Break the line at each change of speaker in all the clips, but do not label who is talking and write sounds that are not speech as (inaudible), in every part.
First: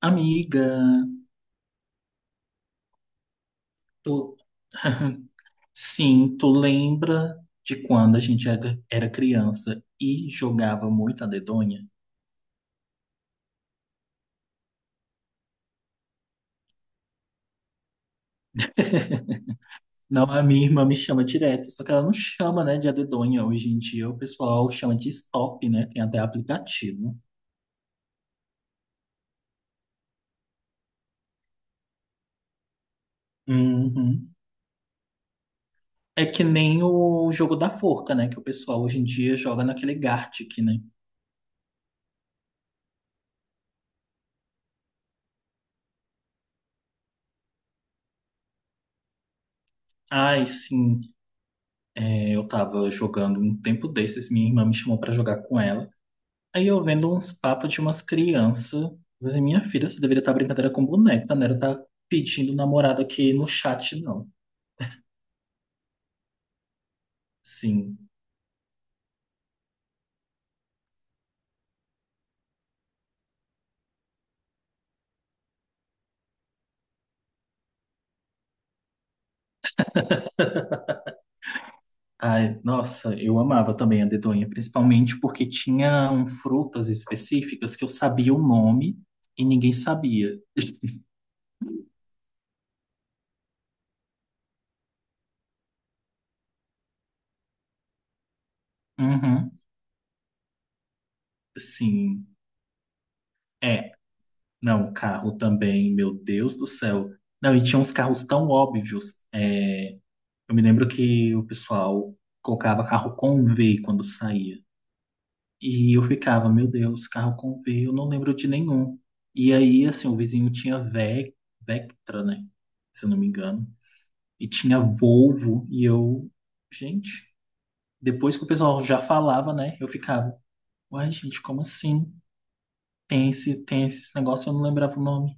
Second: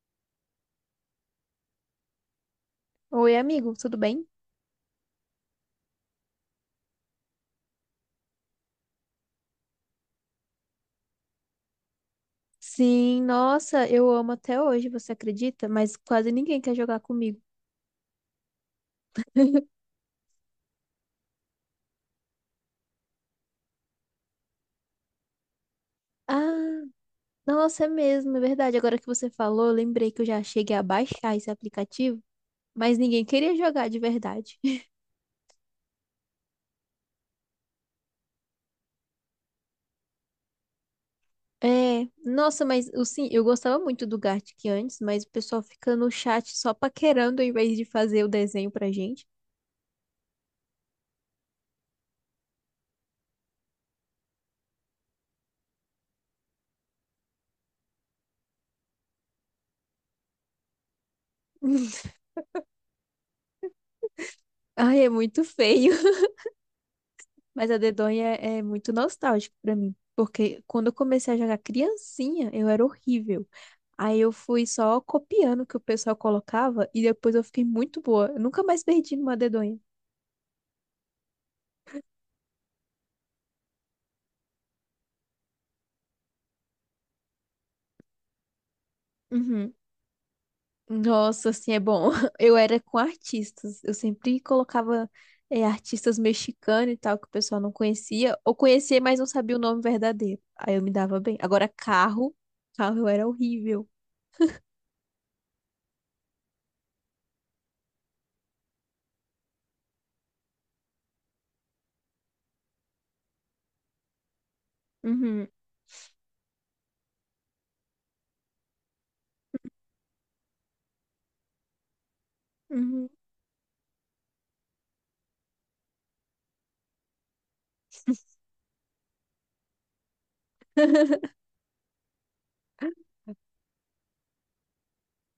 Amiga,
Oi, amigo, tudo bem?
tu... (laughs) Sim, tu lembra de quando a gente era criança e jogava muito a dedonha?
Sim, nossa, eu amo até hoje, você acredita? Mas quase ninguém quer jogar comigo. (laughs)
(laughs) Não, a minha irmã me chama direto, só que ela não chama, né, de a dedonha. Hoje em dia o pessoal chama de stop, né? Tem até
Ah,
aplicativo.
nossa, é mesmo, é verdade. Agora que você falou, eu lembrei que eu já cheguei a baixar esse aplicativo, mas ninguém queria jogar de
Uhum.
verdade. (laughs)
É que nem o jogo da forca, né? Que o pessoal hoje em dia joga naquele Gartic, né?
É, nossa, mas eu, sim, eu gostava muito do Gartic antes, mas o pessoal fica no chat só paquerando ao invés de fazer o desenho pra gente.
Ai, sim. É, eu tava jogando um tempo desses, minha irmã me chamou pra jogar com ela. Aí eu vendo uns papos de umas crianças. Mas minha filha, você deveria estar brincadeira com boneca, né? Ela tá
(laughs)
pedindo namorado aqui no chat, não.
Ai, é muito feio. Mas a
Sim.
dedonha é muito nostálgico pra mim, porque quando eu comecei a jogar criancinha, eu era horrível. Aí eu fui só copiando o que o pessoal colocava e depois eu fiquei muito boa. Eu nunca mais perdi numa dedonha.
Ai, nossa, eu amava também a dedonha, principalmente porque tinham frutas específicas que eu sabia o nome e
Uhum.
ninguém sabia. (laughs)
Nossa, assim, é bom. (laughs) Eu era com artistas. Eu sempre colocava artistas mexicanos e tal, que o pessoal não conhecia. Ou conhecia, mas não
Uhum,
sabia o nome verdadeiro. Aí eu me dava bem. Agora,
sim.
carro eu era horrível.
É, não, carro também, meu Deus do céu. Não, e tinha uns carros tão óbvios. É, eu me lembro que o pessoal colocava carro com V quando saía.
Uhum.
E eu ficava, meu Deus, carro com V, eu não lembro de nenhum. E aí, assim, o vizinho tinha Ve Vectra, né? Se
Uhum.
eu não me engano. E tinha Volvo, e eu, gente, depois que o pessoal já falava, né? Eu ficava, uai, gente, como assim? Tem esse negócio, eu não lembrava o nome.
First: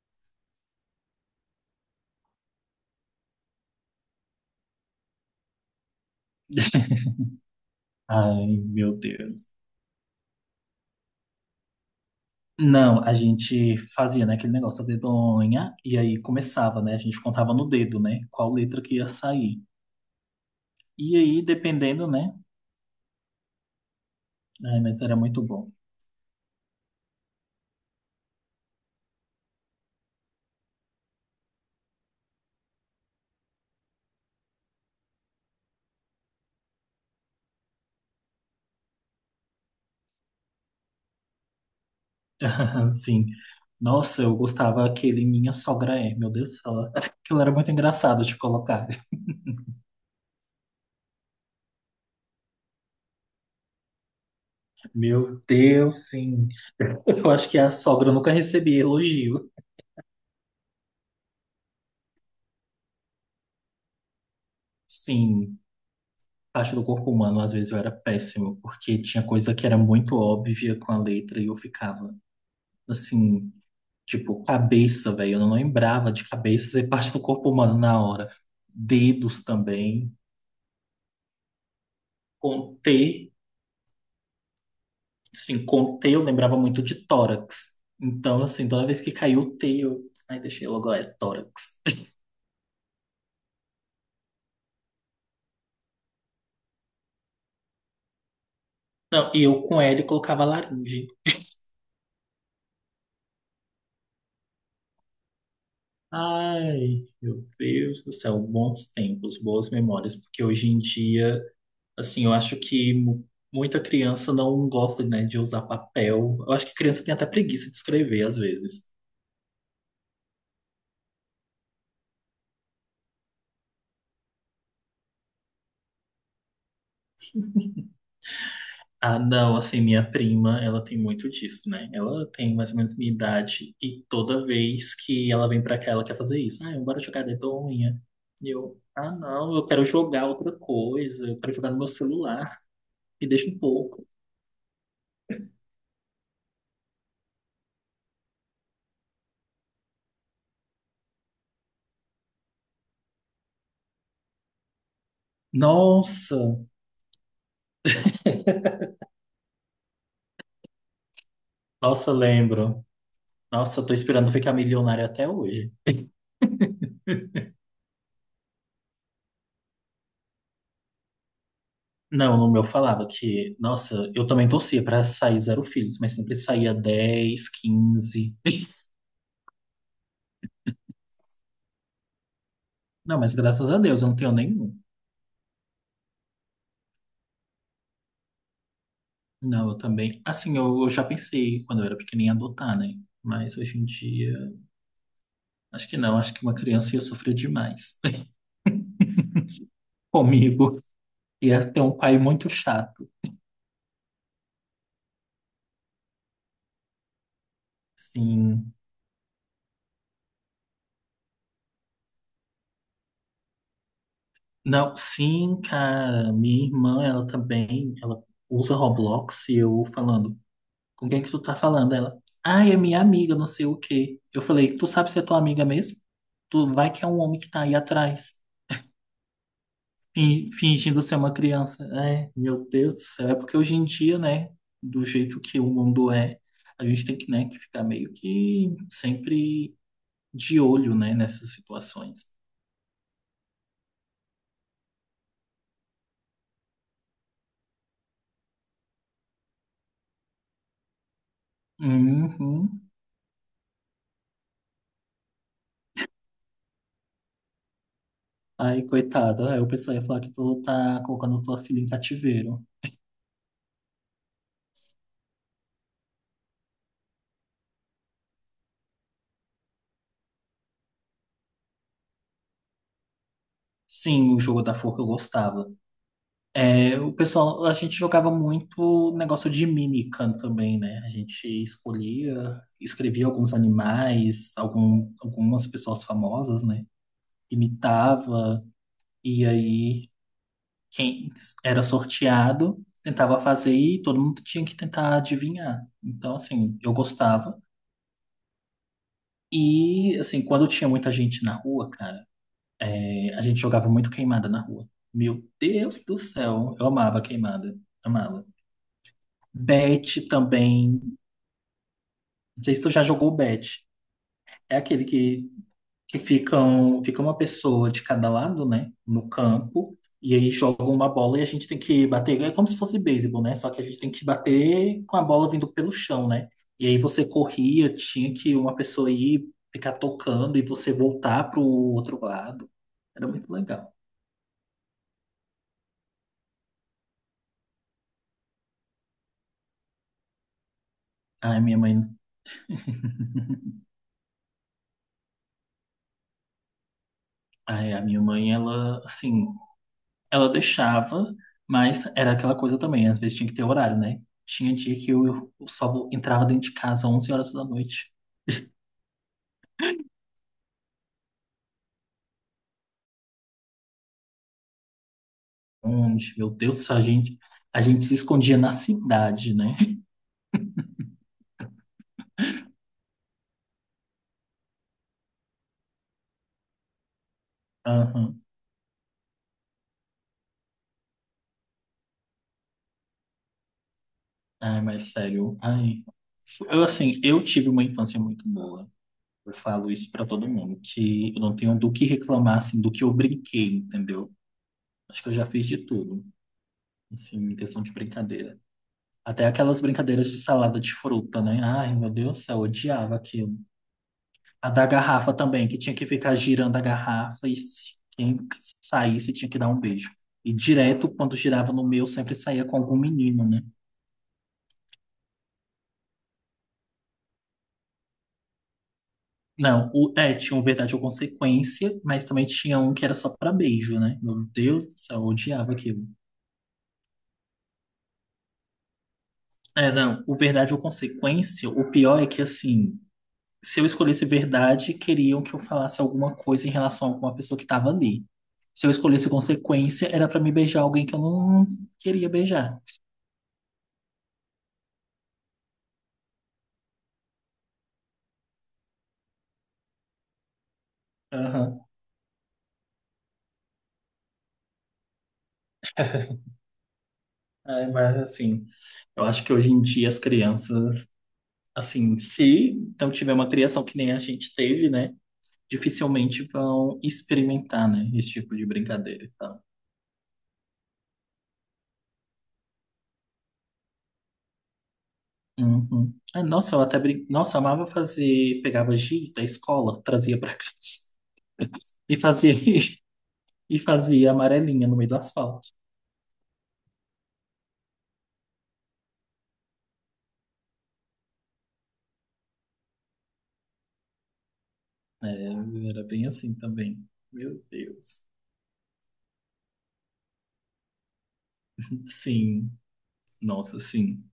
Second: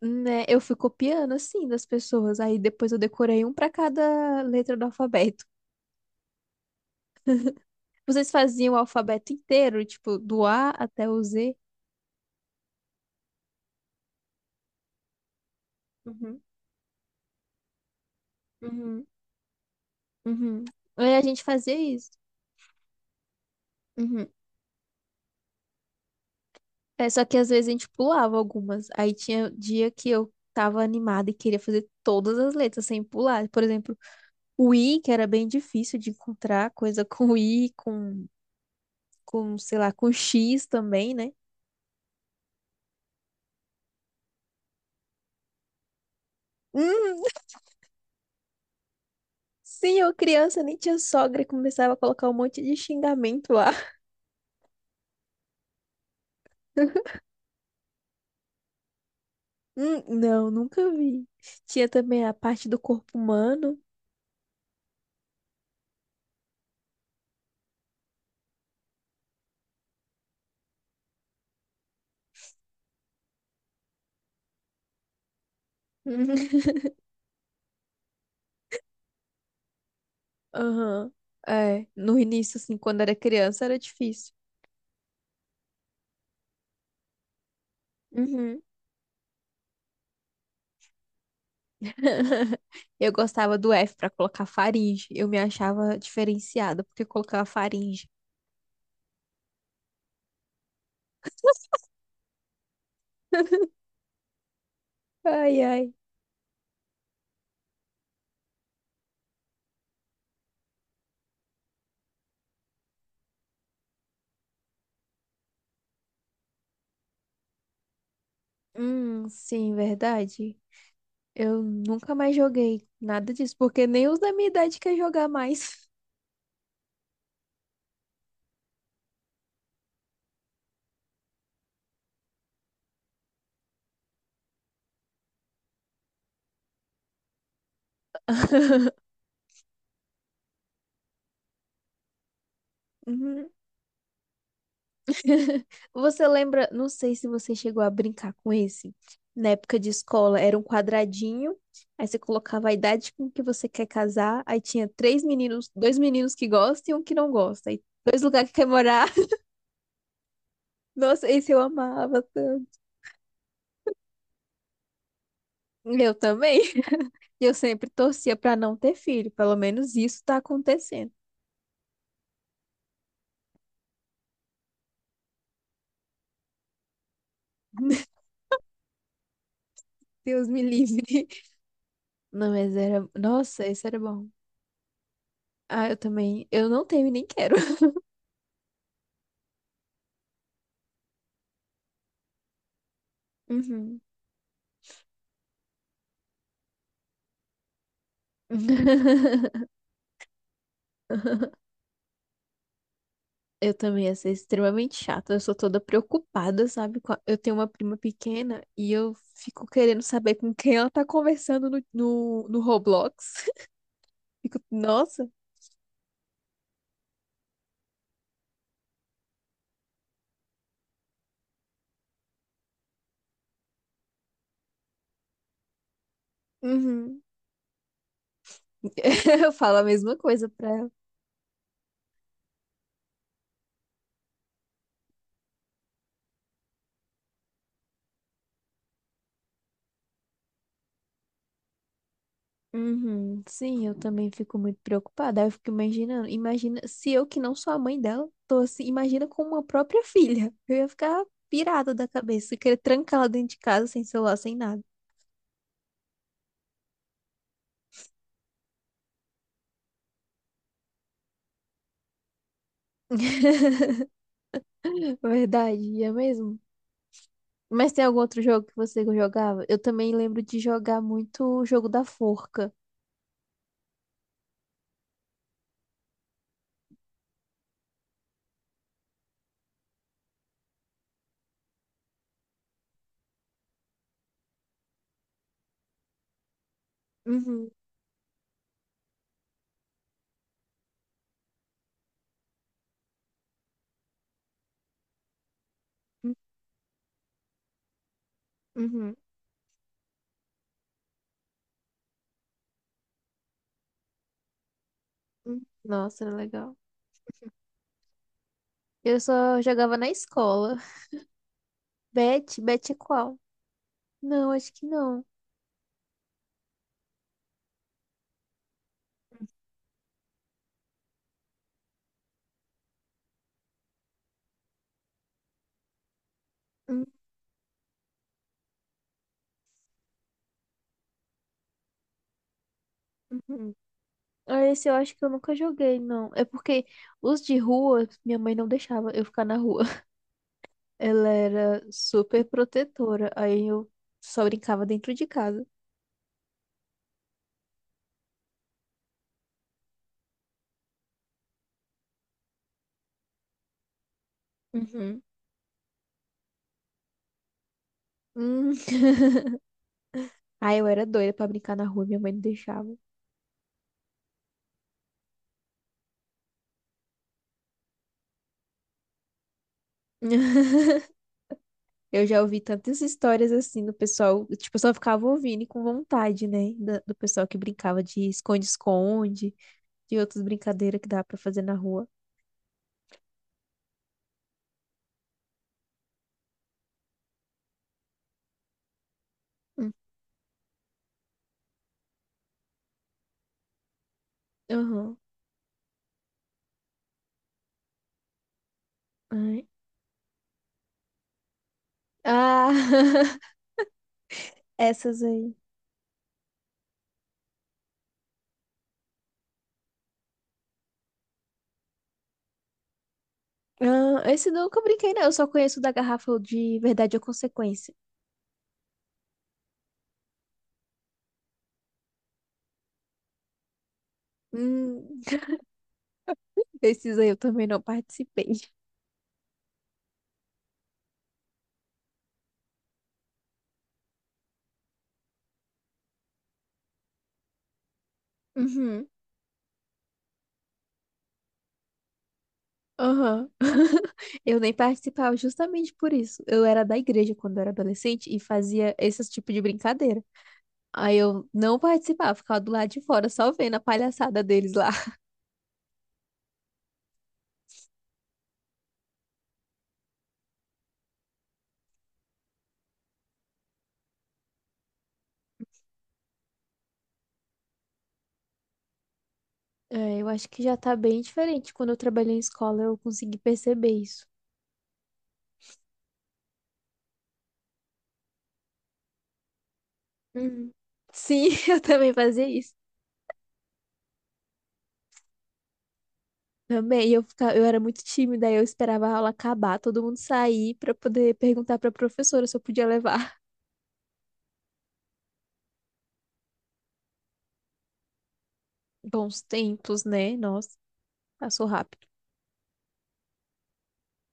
Né? Eu fui copiando, assim, das pessoas. Aí depois eu decorei um pra cada letra do alfabeto.
(laughs)
Vocês
Ai,
faziam o
meu
alfabeto
Deus.
inteiro, tipo, do A até o Z?
Não, a gente fazia, né, aquele negócio da dedonha, e aí
Uhum,
começava, né? A gente contava no dedo, né? Qual letra que
uhum,
ia sair.
uhum. Aí
E
a
aí,
gente fazia
dependendo,
isso.
né?
Uhum.
É, mas era muito bom.
É, só que às vezes a gente pulava algumas. Aí tinha dia que eu tava animada e queria fazer todas as letras sem pular. Por exemplo, o I, que era bem difícil de encontrar, coisa com I, sei lá, com X também, né?
(laughs) Sim. Nossa, eu gostava aquele Minha Sogra É. Meu Deus do céu. Aquilo era muito engraçado de colocar. (laughs)
Sim, eu criança nem tinha sogra e começava a colocar um monte de xingamento lá.
Meu Deus, sim.
(laughs)
Eu acho que a sogra nunca recebia elogio.
Não, nunca vi. Tinha também a parte do corpo humano.
Sim, parte do corpo humano às vezes eu era péssimo, porque tinha coisa que era muito óbvia com a letra e eu ficava assim, tipo, cabeça, velho. Eu não lembrava de
Uhum.
cabeça ser parte do corpo humano na hora. Dedos também.
Aham. É, no
Com
início, assim,
T,
quando era criança, era difícil.
assim, com T eu lembrava muito de tórax. Então,
Uhum.
assim, toda vez que caiu o T, eu. Ai, deixei logo, é tórax.
(laughs) Eu gostava do F pra colocar faringe. Eu me achava diferenciada porque eu colocava faringe.
Não, e eu com L colocava laringe.
(laughs) Ai, ai.
Ai, meu Deus do céu, bons tempos, boas memórias, porque hoje em dia, assim, eu acho que muita criança não gosta, né, de usar papel. Eu acho que criança tem até preguiça de escrever às vezes.
Sim, verdade. Eu nunca mais joguei nada disso, porque nem os da minha idade quer jogar mais.
Ah, não, assim, minha prima, ela tem muito disso, né? Ela tem mais ou menos minha idade e toda vez que ela vem pra cá, ela quer fazer isso. Ah, bora jogar dedonha. E eu, ah, não, eu quero jogar outra coisa, eu quero jogar no meu celular, me deixa um
(laughs)
pouco.
(laughs) Você lembra? Não sei se você chegou a brincar com esse. Na época de escola, era um quadradinho, aí você colocava a idade com que você quer casar, aí tinha três meninos, dois meninos
Nossa,
que gostam e um que não gosta, aí dois lugares que quer morar. (laughs) Nossa, esse eu
nossa,
amava tanto.
lembro. Nossa, tô esperando ficar milionária até hoje.
Eu também. (laughs) E eu sempre torcia pra não ter filho, pelo menos isso tá acontecendo.
Não, no meu falava que, nossa, eu também torcia pra sair zero filhos, mas sempre saía 10,
(laughs)
15.
Deus me livre. Não, mas era.
Não, mas
Nossa,
graças a
esse era
Deus eu não
bom.
tenho nenhum.
Ah, eu também. Eu não tenho e nem quero. (laughs)
Não, eu também. Assim, eu já pensei quando eu era pequenininha em adotar, né? Mas hoje em
Uhum.
dia, acho que não. Acho que uma criança ia sofrer demais
(laughs)
(laughs) comigo. Ia ter um pai muito chato.
Eu também ia ser extremamente chata. Eu sou toda preocupada, sabe? Com a- Eu tenho uma prima pequena
Sim.
e eu fico querendo saber com quem ela tá conversando no Roblox. (laughs) Fico,
Não,
nossa.
sim, cara. Minha irmã, ela também, ela usa Roblox e eu falando, com quem que tu tá falando? Ela, ah, é minha amiga, não sei o quê. Eu falei, tu sabe se é tua amiga mesmo? Tu vai que é um
Uhum.
homem que tá aí atrás.
(laughs) Eu falo a mesma coisa pra ela.
Fingindo ser uma criança. É, meu Deus do céu. É porque hoje em dia, né, do jeito que o mundo é, a gente tem que, né, que ficar meio que sempre de olho, né, nessas situações.
Uhum. Sim, eu também fico muito preocupada. Aí eu fico imaginando. Imagina se eu, que não sou a mãe dela, tô assim. Imagina com uma própria filha. Eu ia ficar pirada da cabeça, querer
Uhum.
trancar ela dentro de casa sem celular, sem nada.
Aí, coitada, aí o pessoal ia falar que tu tá colocando tua filha em cativeiro.
(laughs) Verdade, ia mesmo. Mas tem algum outro jogo que você jogava? Eu também lembro de jogar muito o jogo da forca.
Sim, o jogo da forca eu gostava. É, o pessoal, a gente jogava muito negócio de mímica também, né? A gente escolhia, escrevia alguns animais, algum, algumas pessoas famosas, né?
Uhum,
Imitava, e aí quem era sorteado tentava fazer e todo mundo tinha que tentar adivinhar.
uhum,
Então, assim, eu gostava.
uhum.
E, assim, quando tinha muita gente na rua, cara, a gente jogava muito queimada na rua. Meu
Uhum.
Deus do
Nossa, era
céu,
legal.
eu amava queimada, amava.
Eu só jogava na
Bet
escola.
também,
Bet,
não sei se
Bet
tu
é
já jogou
qual?
Bet.
Não, acho
É
que
aquele
não.
que fica uma pessoa de cada lado, né, no campo, e aí jogam uma bola e a gente tem que bater, é como se fosse beisebol, né, só que a gente tem que bater com a bola vindo pelo chão, né, e aí
Uhum,
você corria, tinha que uma pessoa ir ficar tocando e você voltar pro outro lado, era muito
uhum.
legal.
Ah, esse eu acho que eu nunca joguei, não. É porque os de rua, minha mãe não deixava eu ficar na rua. (laughs) Ela
Ai, minha
era
mãe,
super
(laughs)
protetora. Aí eu só brincava dentro de casa.
ai, a minha mãe, ela, assim, ela deixava, mas era aquela coisa também, às vezes tinha que ter horário, né. Tinha dia que
Uhum.
eu só entrava dentro de casa às 11 horas da noite.
Hum. (laughs) Aí eu era doida pra brincar na rua, minha mãe não deixava.
Onde, meu Deus, a gente se escondia na cidade, né?
(laughs) Eu já ouvi tantas histórias assim do pessoal, tipo, eu só ficava ouvindo e com vontade, né? Da- Do pessoal que brincava de
Aham.
esconde-esconde, de outras brincadeiras que dá pra fazer na rua.
Ai, mas sério, ai. Eu, assim, eu tive uma infância muito boa. Eu falo
Hum,
isso pra todo mundo, que eu não tenho do que reclamar, assim, do que eu brinquei, entendeu?
Aham.
Acho que eu já fiz de tudo, assim, em questão de brincadeira. Até
Ai.
aquelas brincadeiras de salada de fruta, né? Ai, meu Deus do céu, eu odiava
Ah, (laughs)
aquilo. A da
essas
garrafa
aí.
também, que tinha que ficar girando a garrafa e se quem saísse tinha que dar um beijo. E direto, quando girava no meu, sempre saía com algum menino, né?
Ah, esse nunca eu brinquei, não. Eu só conheço o da garrafa de verdade ou consequência.
Não, o, é, tinha um verdade ou consequência, mas também tinha um que era só pra beijo, né? Meu Deus do céu,
Hum,
eu
(laughs)
odiava aquilo.
esses aí eu também não participei.
É, não, o verdade ou consequência, o pior é que, assim, se eu escolhesse verdade, queriam que eu falasse alguma coisa em relação a alguma pessoa que tava ali. Se eu
Uhum.
escolhesse consequência, era pra me beijar alguém que eu não queria beijar.
Aham. (laughs) Eu nem participava justamente por isso. Eu era da igreja quando eu era adolescente e fazia esse tipo de brincadeira. Aí eu não
Aham.
participava, ficava do lado de fora, só vendo a palhaçada deles lá. (laughs)
É, mas assim, eu acho que hoje em dia as crianças, assim, se não tiver uma criação que nem a gente teve, né, dificilmente vão experimentar, né, esse tipo de brincadeira e tal.
É, eu acho que já tá bem diferente. Quando eu trabalhei em escola, eu consegui perceber isso.
Uhum. Ah, nossa, eu até nossa, amava fazer, pegava giz da escola, trazia pra (laughs)
Uhum.
casa
Sim, (laughs) eu também
e
fazia
fazia
isso.
(laughs) e fazia amarelinha no meio do asfalto.
Também, eu ficava, eu era muito tímida, aí eu esperava a aula acabar, todo mundo sair pra poder perguntar pra professora se eu podia levar. (laughs)
É, era bem assim também. Meu Deus.
Bons tempos, né? Nossa, passou rápido.
Sim, nossa, sim.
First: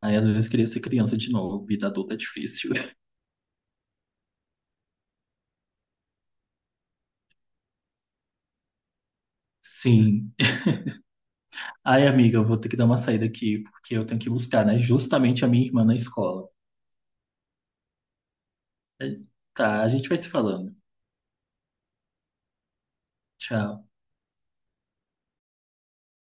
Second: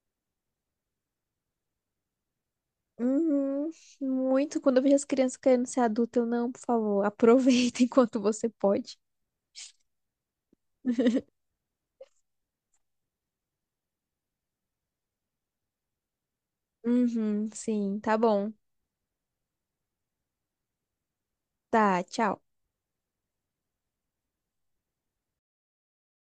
Aí às vezes queria ser criança de novo, vida adulta é difícil.
Uhum, muito. Quando eu vejo as crianças querendo ser adulta, eu não, por favor, aproveita (laughs) enquanto você pode.
(laughs) Sim. Ai, amiga, eu vou ter que dar uma saída aqui, porque eu tenho que buscar, né? Justamente a minha irmã na escola.
Uhum, sim, tá bom.
É, tá, a gente vai se falando.
Tá, tchau.
Tchau.